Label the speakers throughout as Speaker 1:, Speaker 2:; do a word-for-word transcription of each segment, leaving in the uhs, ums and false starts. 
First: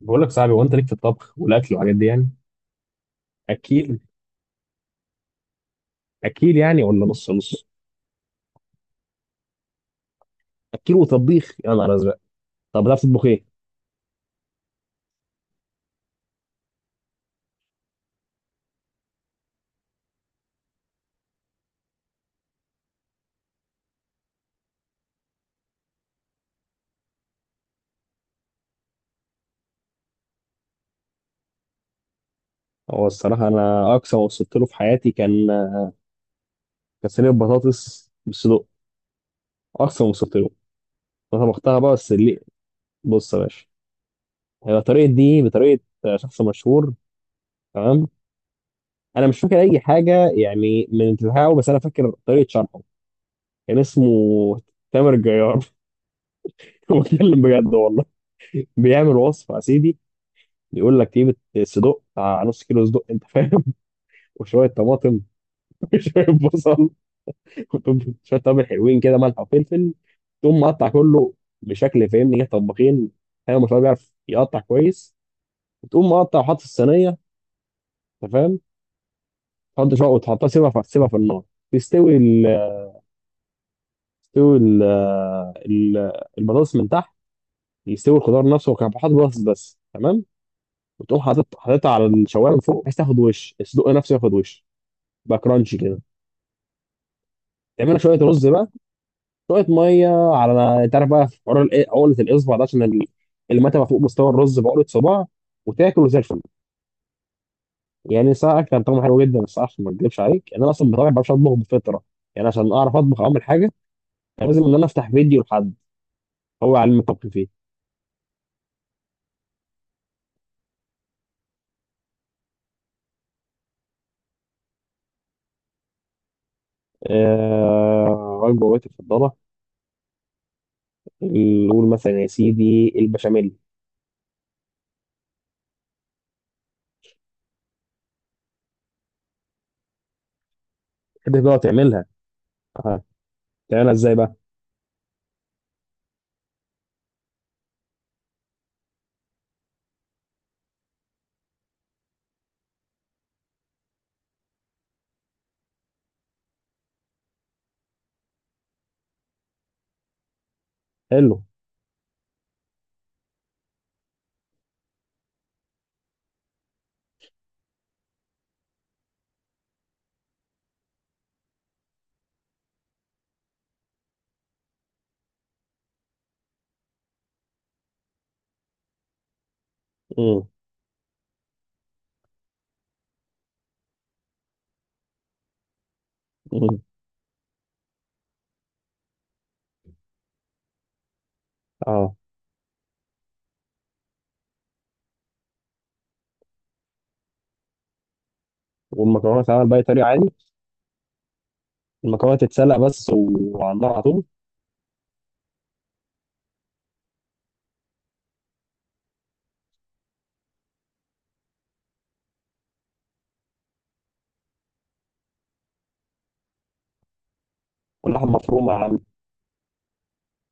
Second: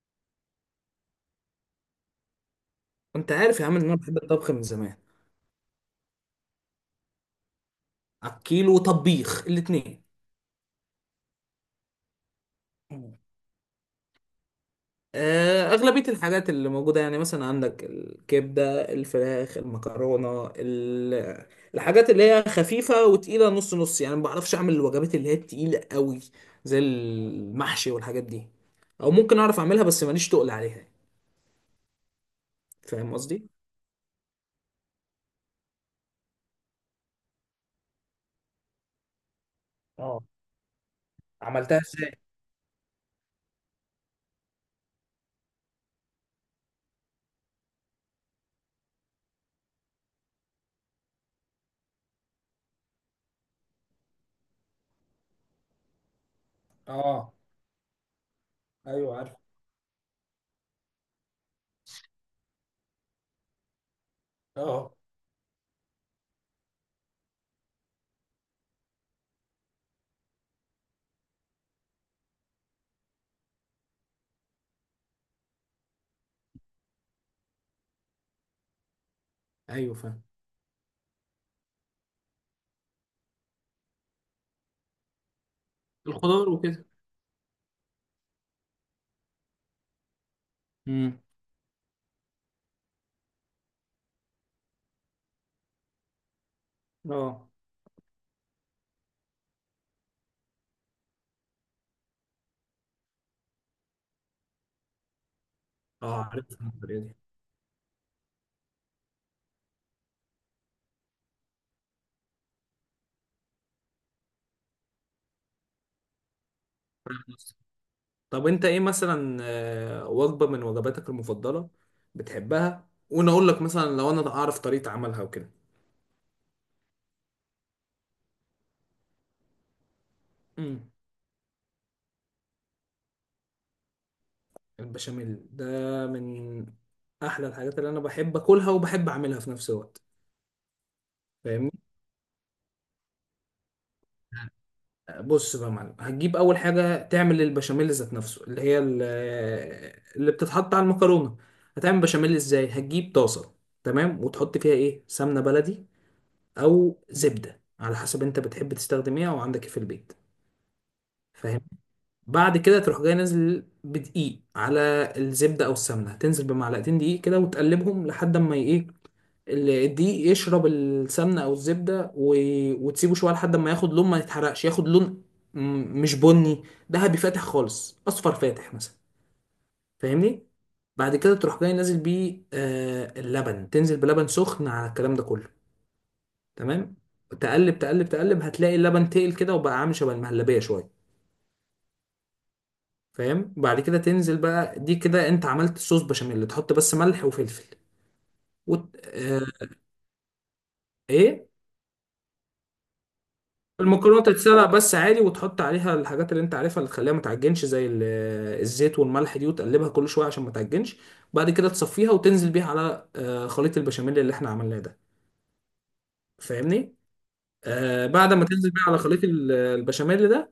Speaker 1: بقول لك صاحبي، هو انت ليك في الطبخ والاكل والحاجات دي يعني
Speaker 2: انت عارف يا عم ان انا
Speaker 1: اكيل؟
Speaker 2: بحب الطبخ من زمان.
Speaker 1: اكيل يعني ولا نص نص؟
Speaker 2: اكيل وطبيخ الاتنين.
Speaker 1: اكيل وطبيخ يا نهار ازرق. طب بتعرف تطبخ ايه؟
Speaker 2: آه، اغلبيه الحاجات اللي موجوده يعني مثلا عندك الكبده، الفراخ، المكرونه، ال- الحاجات اللي هي خفيفه وتقيله نص نص، يعني ما بعرفش اعمل الوجبات اللي هي التقيله قوي زي المحشي والحاجات دي، او ممكن اعرف اعملها بس ماليش تقل عليها.
Speaker 1: هو
Speaker 2: فاهم
Speaker 1: الصراحه
Speaker 2: قصدي؟
Speaker 1: انا اقصى ما وصلت له في حياتي كان كان صينيه بطاطس بالصدق. اقصى ما
Speaker 2: اه.
Speaker 1: وصلت له. انا
Speaker 2: عملتها
Speaker 1: طبختها بقى بس
Speaker 2: ازاي؟
Speaker 1: اللي... بص يا باشا، هي طريقه دي بطريقه شخص مشهور. تمام، انا مش فاكر اي حاجه يعني من بتاعه بس انا فاكر طريقه شرحه. كان اسمه تامر جيار.
Speaker 2: اه.
Speaker 1: بتكلم بجد والله. بيعمل
Speaker 2: ايوه عارف.
Speaker 1: وصفه يا سيدي، يقول لك جيب الصدوق بتاع نص كيلو صدق، انت فاهم؟ وشويه
Speaker 2: اه.
Speaker 1: طماطم، وشويه بصل، وشويه توابل حلوين كده، ملح وفلفل. تقوم مقطع كله بشكل فاهمني كده طباخين. ايوه ما شاء الله بيعرف يقطع كويس. وتقوم مقطع وحاط في الصينيه، انت فاهم؟ تحط
Speaker 2: ايوه
Speaker 1: شويه
Speaker 2: فاهم.
Speaker 1: وتحطها، سيبها في سيبها في النار. تستوي ال تستوي ال ال-
Speaker 2: الخضار
Speaker 1: البطاطس
Speaker 2: وكده.
Speaker 1: من تحت، يستوي الخضار نفسه، وكان حاطط بطاطس بس، تمام.
Speaker 2: امم.
Speaker 1: وتقوم حاطط حاططها على الشوايه من فوق بحيث تاخد وش الصدق نفسه، ياخد وش يبقى كرانشي كده.
Speaker 2: اه.
Speaker 1: تعملها شويه رز بقى، شويه ميه، على انت عارف بقى في حوار الإيه- عقله الاصبع ده عشان ال- المتبقى فوق مستوى الرز بعقله صباع، وتاكل زي
Speaker 2: اه،
Speaker 1: الفل.
Speaker 2: عارف الطريقه دي.
Speaker 1: يعني ساعه كان طعمه حلو جدا، بس عشان ما اكذبش عليك يعني انا اصلا بطبعي ما بعرفش اطبخ بفطره. يعني عشان اعرف اطبخ اعمل حاجه، كان لازم ان انا افتح فيديو لحد هو علم الطبخ فيه.
Speaker 2: طب انت ايه مثلا آه، وجبة من وجباتك المفضلة بتحبها، وانا اقول لك مثلا لو انا اعرف طريقة عملها وكده.
Speaker 1: آه... وجبه وجبتي المفضله،
Speaker 2: امم.
Speaker 1: نقول مثلا يا سيدي البشاميل.
Speaker 2: البشاميل ده من احلى الحاجات اللي انا بحب اكلها وبحب اعملها في نفس الوقت.
Speaker 1: كده بقى
Speaker 2: فاهمني؟
Speaker 1: تعملها. اه. تعملها ازاي بقى؟
Speaker 2: بص بقى يا معلم، هتجيب اول حاجة تعمل البشاميل ذات نفسه اللي هي ال- اللي بتتحط على المكرونة. هتعمل بشاميل ازاي؟ هتجيب طاسة، تمام، وتحط فيها ايه؟ سمنة بلدي او زبدة، على حسب انت بتحب تستخدم ايه او عندك ايه في البيت.
Speaker 1: حلو.
Speaker 2: فاهم؟ بعد كده تروح جاي نازل بدقيق على الزبدة أو السمنة، تنزل بمعلقتين دقيق كده وتقلبهم لحد ما إيه؟ ال- الدقيق يشرب السمنة أو الزبدة، و... وتسيبه شوية لحد ما ياخد لون، ما يتحرقش، ياخد لون م- مش بني، ذهبي فاتح خالص، أصفر فاتح مثلا. فاهمني؟
Speaker 1: امم.
Speaker 2: بعد كده تروح جاي نازل بيه آه اللبن، تنزل بلبن سخن على الكلام ده كله. تمام؟ تقلب تقلب تقلب، هتلاقي اللبن تقل كده وبقى عامل شبه المهلبية شوية.
Speaker 1: اه.
Speaker 2: فاهم؟ وبعد كده تنزل بقى، دي كده انت عملت صوص بشاميل، تحط بس ملح وفلفل وت... آه...
Speaker 1: والمكرونه تعمل باي طريقه؟ عادي؟
Speaker 2: ايه.
Speaker 1: المكرونه تتسلق بس وعلى النار على
Speaker 2: المكرونه
Speaker 1: طول؟
Speaker 2: تتسلق بس عادي، وتحط عليها الحاجات اللي انت عارفها اللي تخليها ما تعجنش، زي ال- آه، الزيت والملح دي، وتقلبها كل شويه عشان ما تعجنش. بعد كده تصفيها وتنزل بيها على آه، خليط البشاميل اللي احنا عملناه ده. فاهمني؟ آه،
Speaker 1: واللحمة
Speaker 2: بعد ما تنزل
Speaker 1: مفرومة يا
Speaker 2: بيها على
Speaker 1: عم؟
Speaker 2: خليط ال- آه، البشاميل ده،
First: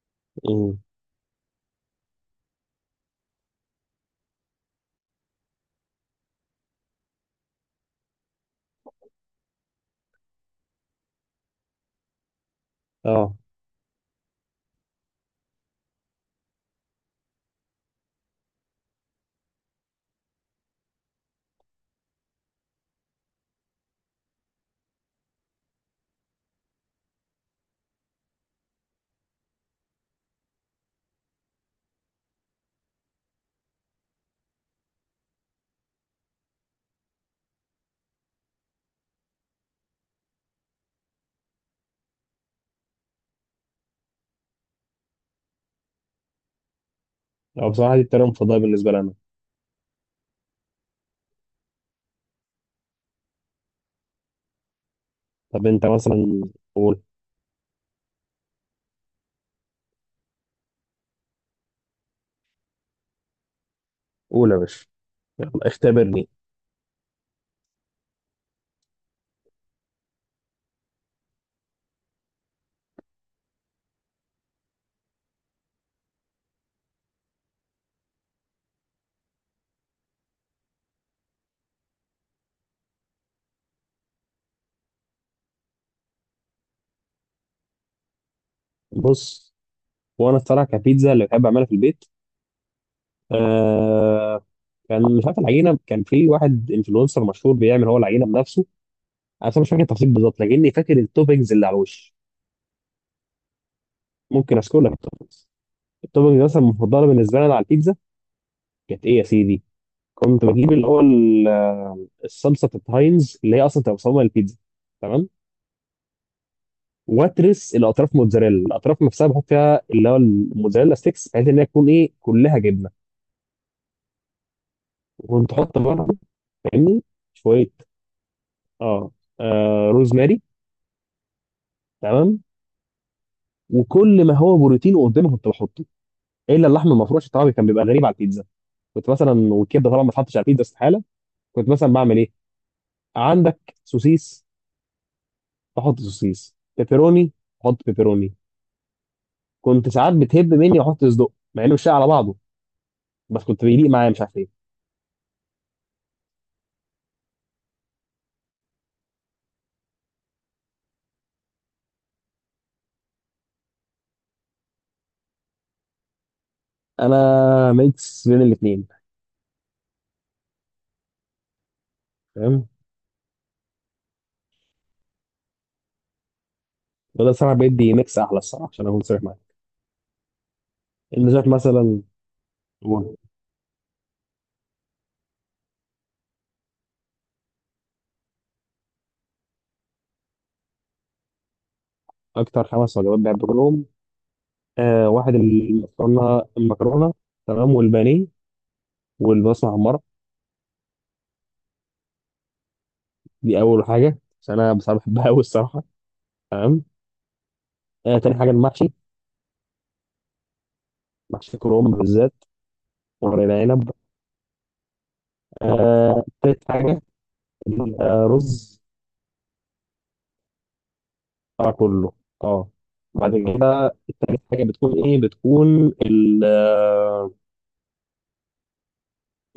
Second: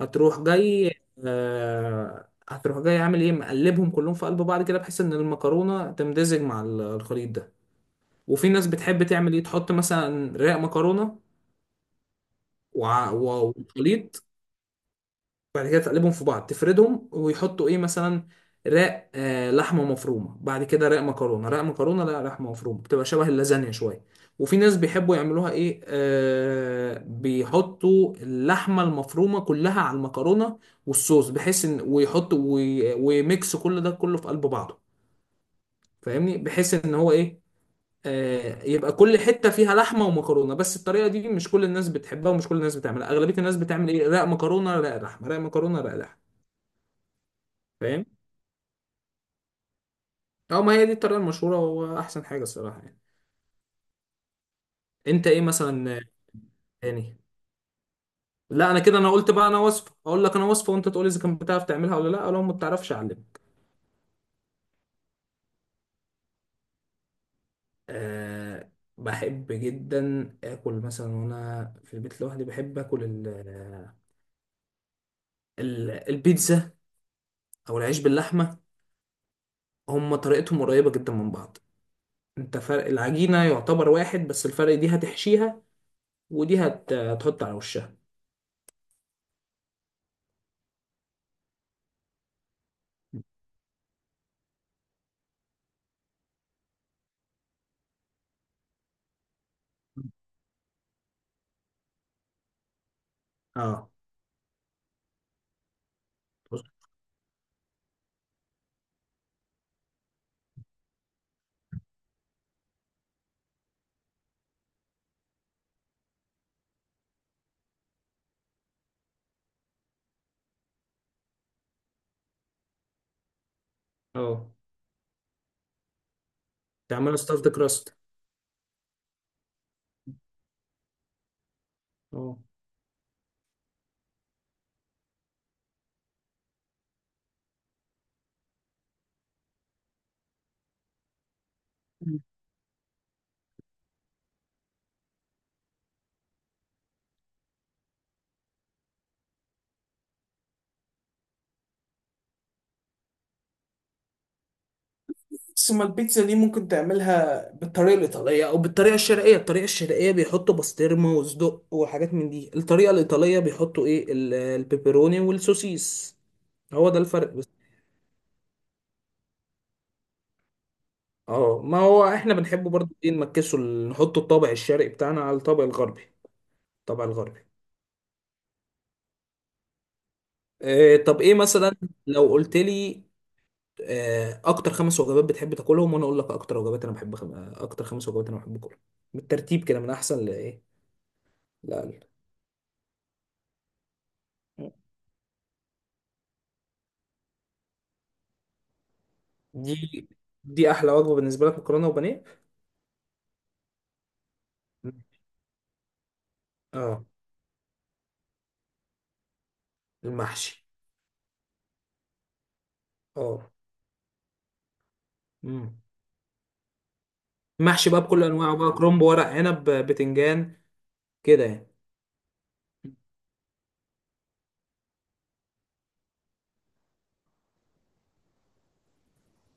Speaker 2: هتروح
Speaker 1: مم.
Speaker 2: جاي. آه هتروح جاي عامل ايه؟ مقلبهم كلهم في قلب بعض كده، بحيث ان المكرونه تمتزج مع ال- الخليط ده. وفي ناس بتحب تعمل ايه؟ تحط مثلا رق مكرونه وع-
Speaker 1: اه.
Speaker 2: و- وخليط، بعد كده تقلبهم في بعض، تفردهم ويحطوا ايه مثلا؟ رق، آه لحمه مفرومه، بعد كده رق مكرونه، رق مكرونه لا لحمه مفرومه، بتبقى شبه اللازانيا شويه. وفي ناس بيحبوا يعملوها ايه؟ آه بيحطوا اللحمه المفرومه كلها على المكرونه والصوص، بحيث ان ويحطوا وي- ويميكس كل ده كله في قلب بعضه. فاهمني؟ بحيث ان هو ايه؟ آه، يبقى كل حته فيها لحمه ومكرونه. بس الطريقه دي مش كل الناس بتحبها ومش كل الناس بتعملها، اغلبيه الناس بتعمل ايه؟ رق مكرونه رق لحمه، رق مكرونه رق لحمه.
Speaker 1: اه، بصراحة دي
Speaker 2: فاهم؟
Speaker 1: الطريقة المفضلة بالنسبة لنا.
Speaker 2: اه، ما هي دي الطريقه المشهوره واحسن حاجه الصراحه يعني. انت ايه
Speaker 1: طب انت
Speaker 2: مثلا آه،
Speaker 1: مثلا، قول.
Speaker 2: تاني؟ لا انا كده، انا قلت بقى، انا وصفه، اقول لك انا وصفه وانت تقول لي اذا كنت بتعرف تعملها ولا لا، لو ما بتعرفش اعلمك.
Speaker 1: قول يا باشا، يلا اختبرني.
Speaker 2: أه، بحب جدا اكل مثلا وانا في البيت لوحدي، بحب اكل ال- ال- البيتزا او العيش باللحمه. هم طريقتهم قريبه جدا من بعض، انت فرق العجينة يعتبر واحد، بس الفرق دي هتحشيها ودي هت... هتحط على وشها.
Speaker 1: بص، وانا الصراحة كبيتزا اللي بحب اعملها في البيت، آه، كان مش عارف العجينة. كان في واحد انفلونسر مشهور بيعمل هو العجينة بنفسه. انا بصراحة مش فاكر التفاصيل بالظبط، لكني فاكر التوبنجز اللي على الوش.
Speaker 2: اه.
Speaker 1: ممكن اذكر لك التوبنجز. التوبنجز مثلا المفضلة بالنسبة لنا على البيتزا كانت ايه يا سيدي؟ كنت بجيب اللي هو ال- الصلصة بتاعت هاينز اللي هي اصلا تبقى مصممة للبيتزا، تمام؟ واترس الاطراف موتزاريلا، الاطراف نفسها بحط فيها اللي هو الموتزاريلا ستيكس بحيث ان هي تكون ايه، كلها جبنه.
Speaker 2: اه،
Speaker 1: وكنت احط برضه، فاهمني،
Speaker 2: تعملها ستافد
Speaker 1: شويه
Speaker 2: كراست.
Speaker 1: اه, آه روزماري،
Speaker 2: اه.
Speaker 1: تمام. وكل ما هو بروتين قدامي كنت بحطه، الا اللحم المفروم عشان طبعا كان بيبقى غريب على البيتزا. كنت مثلا... والكبده طبعا ما اتحطش على البيتزا، استحاله. كنت مثلا بعمل ايه، عندك سوسيس، بحط سوسيس بيبروني، بحط بيبروني. كنت ساعات بتهب مني واحط صدق مع انه مش شايع على بعضه، بس كنت بيليق معايا مش عارف ايه.
Speaker 2: ثم البيتزا دي ممكن تعملها بالطريقة الإيطالية الإيطالية أو بالطريقة الشرقية. الطريقة الشرقية بيحطوا بسطرمة وصدق وحاجات من دي، الطريقة الإيطالية بيحطوا إيه؟ ال- البيبروني والسوسيس. هو ده
Speaker 1: انا
Speaker 2: الفرق بس.
Speaker 1: ميكس بين الاثنين.
Speaker 2: اه، ما هو احنا
Speaker 1: فاهم؟
Speaker 2: بنحبه برضه ايه؟ نمكسه، ال- نحط الطابع الشرقي بتاعنا على الطابع الغربي. الطابع
Speaker 1: وده
Speaker 2: الغربي.
Speaker 1: الصراحه بيدي ميكس احلى الصراحه عشان اكون صريح معاك.
Speaker 2: آه، طب
Speaker 1: اللي
Speaker 2: ايه
Speaker 1: شايف
Speaker 2: مثلا
Speaker 1: مثلا.
Speaker 2: لو قلت لي
Speaker 1: هو
Speaker 2: آه، اكتر خمس وجبات بتحب تاكلهم، وانا اقول لك اكتر وجبات انا بحب خم... آه، اكتر خمس وجبات انا بحب اكلهم، بالترتيب كده من احسن لايه، لاقل.
Speaker 1: اكتر خمس وجبات بحب اكلهم، آه، واحد اللي اخترنا المكرونه، تمام، والبانيه والبصل محمره.
Speaker 2: دي دي احلى وجبه بالنسبه لك، مكرونه وبانيه؟
Speaker 1: دي اول حاجه عشان انا بصراحه بحبها قوي الصراحه، تمام.
Speaker 2: اه.
Speaker 1: آه، تاني حاجه المحشي.
Speaker 2: المحشي؟
Speaker 1: محشي كرنب بالذات، ورق
Speaker 2: اه.
Speaker 1: العنب.
Speaker 2: امم.
Speaker 1: آه، تالت حاجه
Speaker 2: محشي بقى بكل انواعه بقى،
Speaker 1: الرز.
Speaker 2: كرنب ورق عنب بتنجان كده يعني.
Speaker 1: آه كله. اه. بعد كده التالت حاجه بتكون ايه، بتكون ال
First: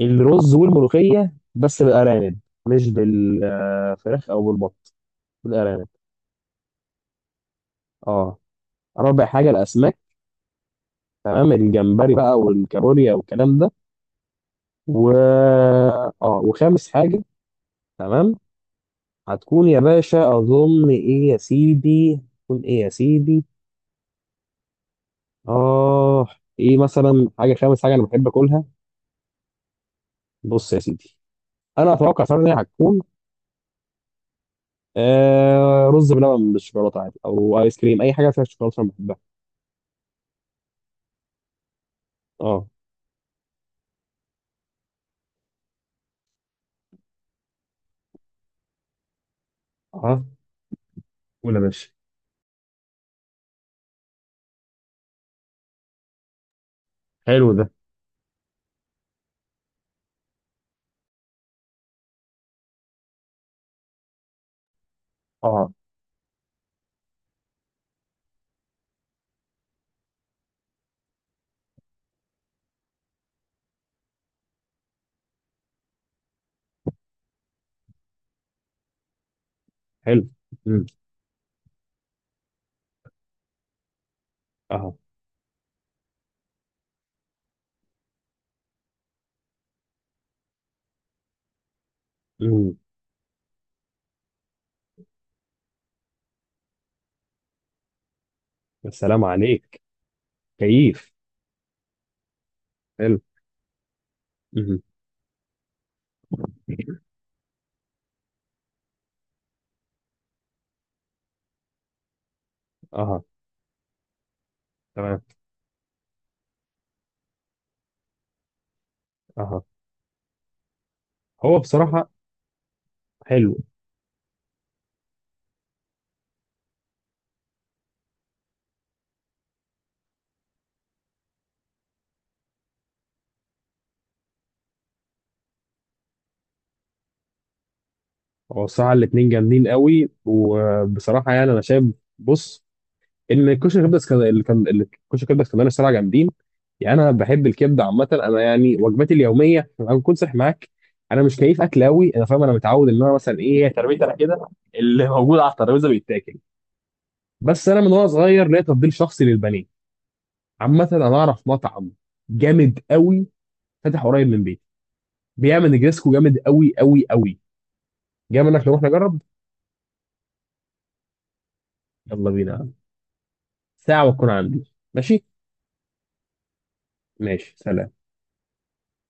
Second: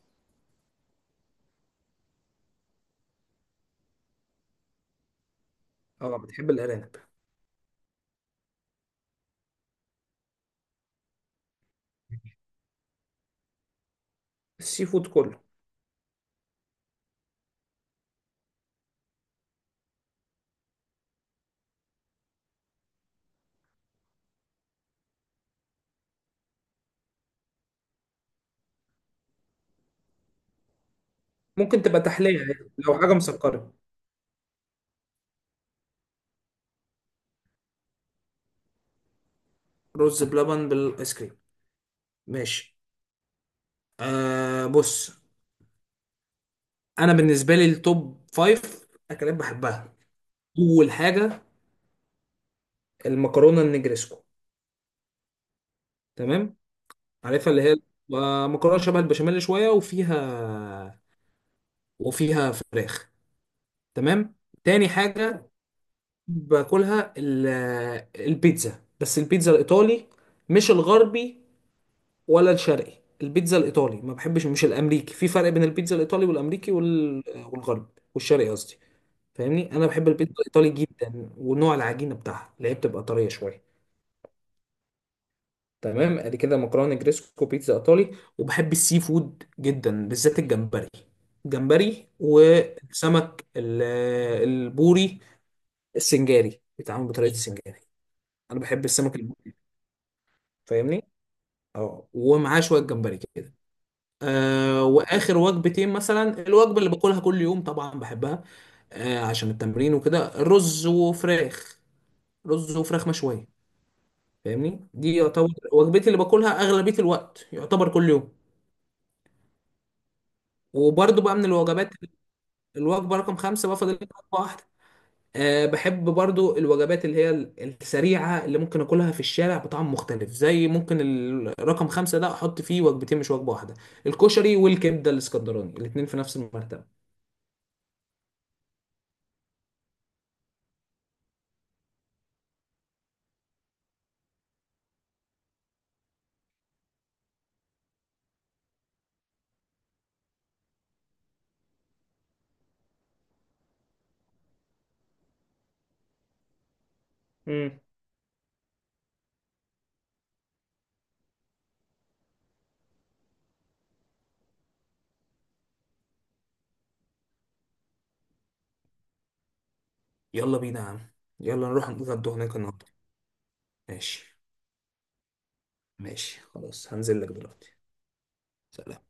Speaker 1: الرز والملوخية، بس بالأرانب، مش بالفراخ أو بالبط، بالأرانب.
Speaker 2: اه. بتحب الارانب؟
Speaker 1: اه. رابع حاجة الأسماك، تمام، الجمبري بقى والكابوريا والكلام ده.
Speaker 2: السي
Speaker 1: و...
Speaker 2: فود كله.
Speaker 1: اه، وخامس حاجة، تمام، هتكون يا باشا، أظن إيه يا سيدي، تكون إيه يا سيدي، آه، إيه مثلا حاجة خامس حاجة أنا بحب أكلها؟ بص يا سيدي،
Speaker 2: ممكن
Speaker 1: أنا
Speaker 2: تبقى
Speaker 1: أتوقع
Speaker 2: تحليه
Speaker 1: فعلا إن هي
Speaker 2: يعني، لو
Speaker 1: هتكون
Speaker 2: حاجه مسكره.
Speaker 1: آه رز بلبن بالشوكولاتة عادي، أو آيس كريم، أي حاجة فيها شوكولاتة أنا بحبها.
Speaker 2: رز بلبن بالايس كريم؟
Speaker 1: اه.
Speaker 2: ماشي. آه، بص، انا بالنسبه لي التوب فايف اكلات بحبها.
Speaker 1: اه.
Speaker 2: اول حاجه
Speaker 1: قول يا باشا.
Speaker 2: المكرونه النجريسكو، تمام،
Speaker 1: حلو
Speaker 2: عارفها اللي
Speaker 1: ده.
Speaker 2: هي آه، مكرونه شبه البشاميل شويه، وفيها وفيها فراخ، تمام. تاني حاجه
Speaker 1: اه.
Speaker 2: باكلها ال- البيتزا، بس البيتزا الايطالي، مش الغربي ولا الشرقي. البيتزا الايطالي، ما بحبش مش الامريكي، في فرق بين البيتزا الايطالي والامريكي وال- والغربي والشرقي قصدي. فاهمني؟ انا بحب
Speaker 1: حلو.
Speaker 2: البيتزا الايطالي
Speaker 1: مم.
Speaker 2: جدا، ونوع العجينه بتاعها اللي هي بتبقى طريه شويه.
Speaker 1: اه.
Speaker 2: تمام، ادي كده مكرونه جريسكو، بيتزا ايطالي. وبحب السي فود جدا، بالذات الجمبري. الجمبري
Speaker 1: مم.
Speaker 2: والسمك ال- البوري السنجاري، بيتعمل بطريقه السنجاري. انا بحب السمك
Speaker 1: السلام
Speaker 2: البوري.
Speaker 1: عليك،
Speaker 2: فاهمني؟
Speaker 1: كيف؟
Speaker 2: اه، ومعاه شويه جمبري
Speaker 1: حلو.
Speaker 2: كده.
Speaker 1: مم.
Speaker 2: آه، واخر وجبتين مثلا، الوجبه اللي باكلها كل يوم طبعا بحبها، آه، عشان التمرين وكده، رز وفراخ، رز وفراخ
Speaker 1: اه.
Speaker 2: مشويه. فاهمني؟ دي
Speaker 1: تمام.
Speaker 2: يعتبر وجبتي اللي باكلها اغلبيه الوقت، يعتبر كل يوم.
Speaker 1: اه.
Speaker 2: وبرضو بقى من
Speaker 1: هو
Speaker 2: الوجبات،
Speaker 1: بصراحة...
Speaker 2: الوجبة رقم
Speaker 1: حلو.
Speaker 2: خمسة بقى، فاضل لي وجبة واحدة. أه، بحب برضو الوجبات اللي هي ال- السريعة اللي ممكن أكلها في الشارع بطعم مختلف، زي ممكن ال- رقم خمسة ده أحط فيه وجبتين مش وجبة واحدة، الكشري والكبدة الإسكندراني، الاتنين في نفس المرتبة.
Speaker 1: هو بصراحة الاتنين جامدين قوي، وبصراحة يعني أنا شايف، بص، إن الكشري كبدة اسكندرية اللي كان اللي- الكشري كبدة اسكندرية الصراحة جامدين. يعني أنا بحب الكبدة عامة. أنا يعني وجباتي اليومية، أنا بكون صريح معاك، أنا مش كيف أكل قوي. أنا فاهم، أنا متعود إن أنا مثلا إيه، تربيتي أنا كده، اللي موجود على الترابيزة بيتاكل. بس أنا
Speaker 2: امم.
Speaker 1: من وأنا صغير ليا تفضيل شخصي للبني. عامة انا اعرف مطعم جامد قوي فاتح قريب من بيتي، بيعمل نجريسكو جامد قوي قوي قوي. جاي منك نروح نجرب.
Speaker 2: يلا بينا يا عم، يلا نروح
Speaker 1: يلا
Speaker 2: نتغدى هناك
Speaker 1: بينا.
Speaker 2: النهاردة.
Speaker 1: ساعة
Speaker 2: ماشي.
Speaker 1: وتكون عندي. ماشي.
Speaker 2: ماشي خلاص، هنزل لك
Speaker 1: ماشي،
Speaker 2: دلوقتي.
Speaker 1: سلام.
Speaker 2: سلام.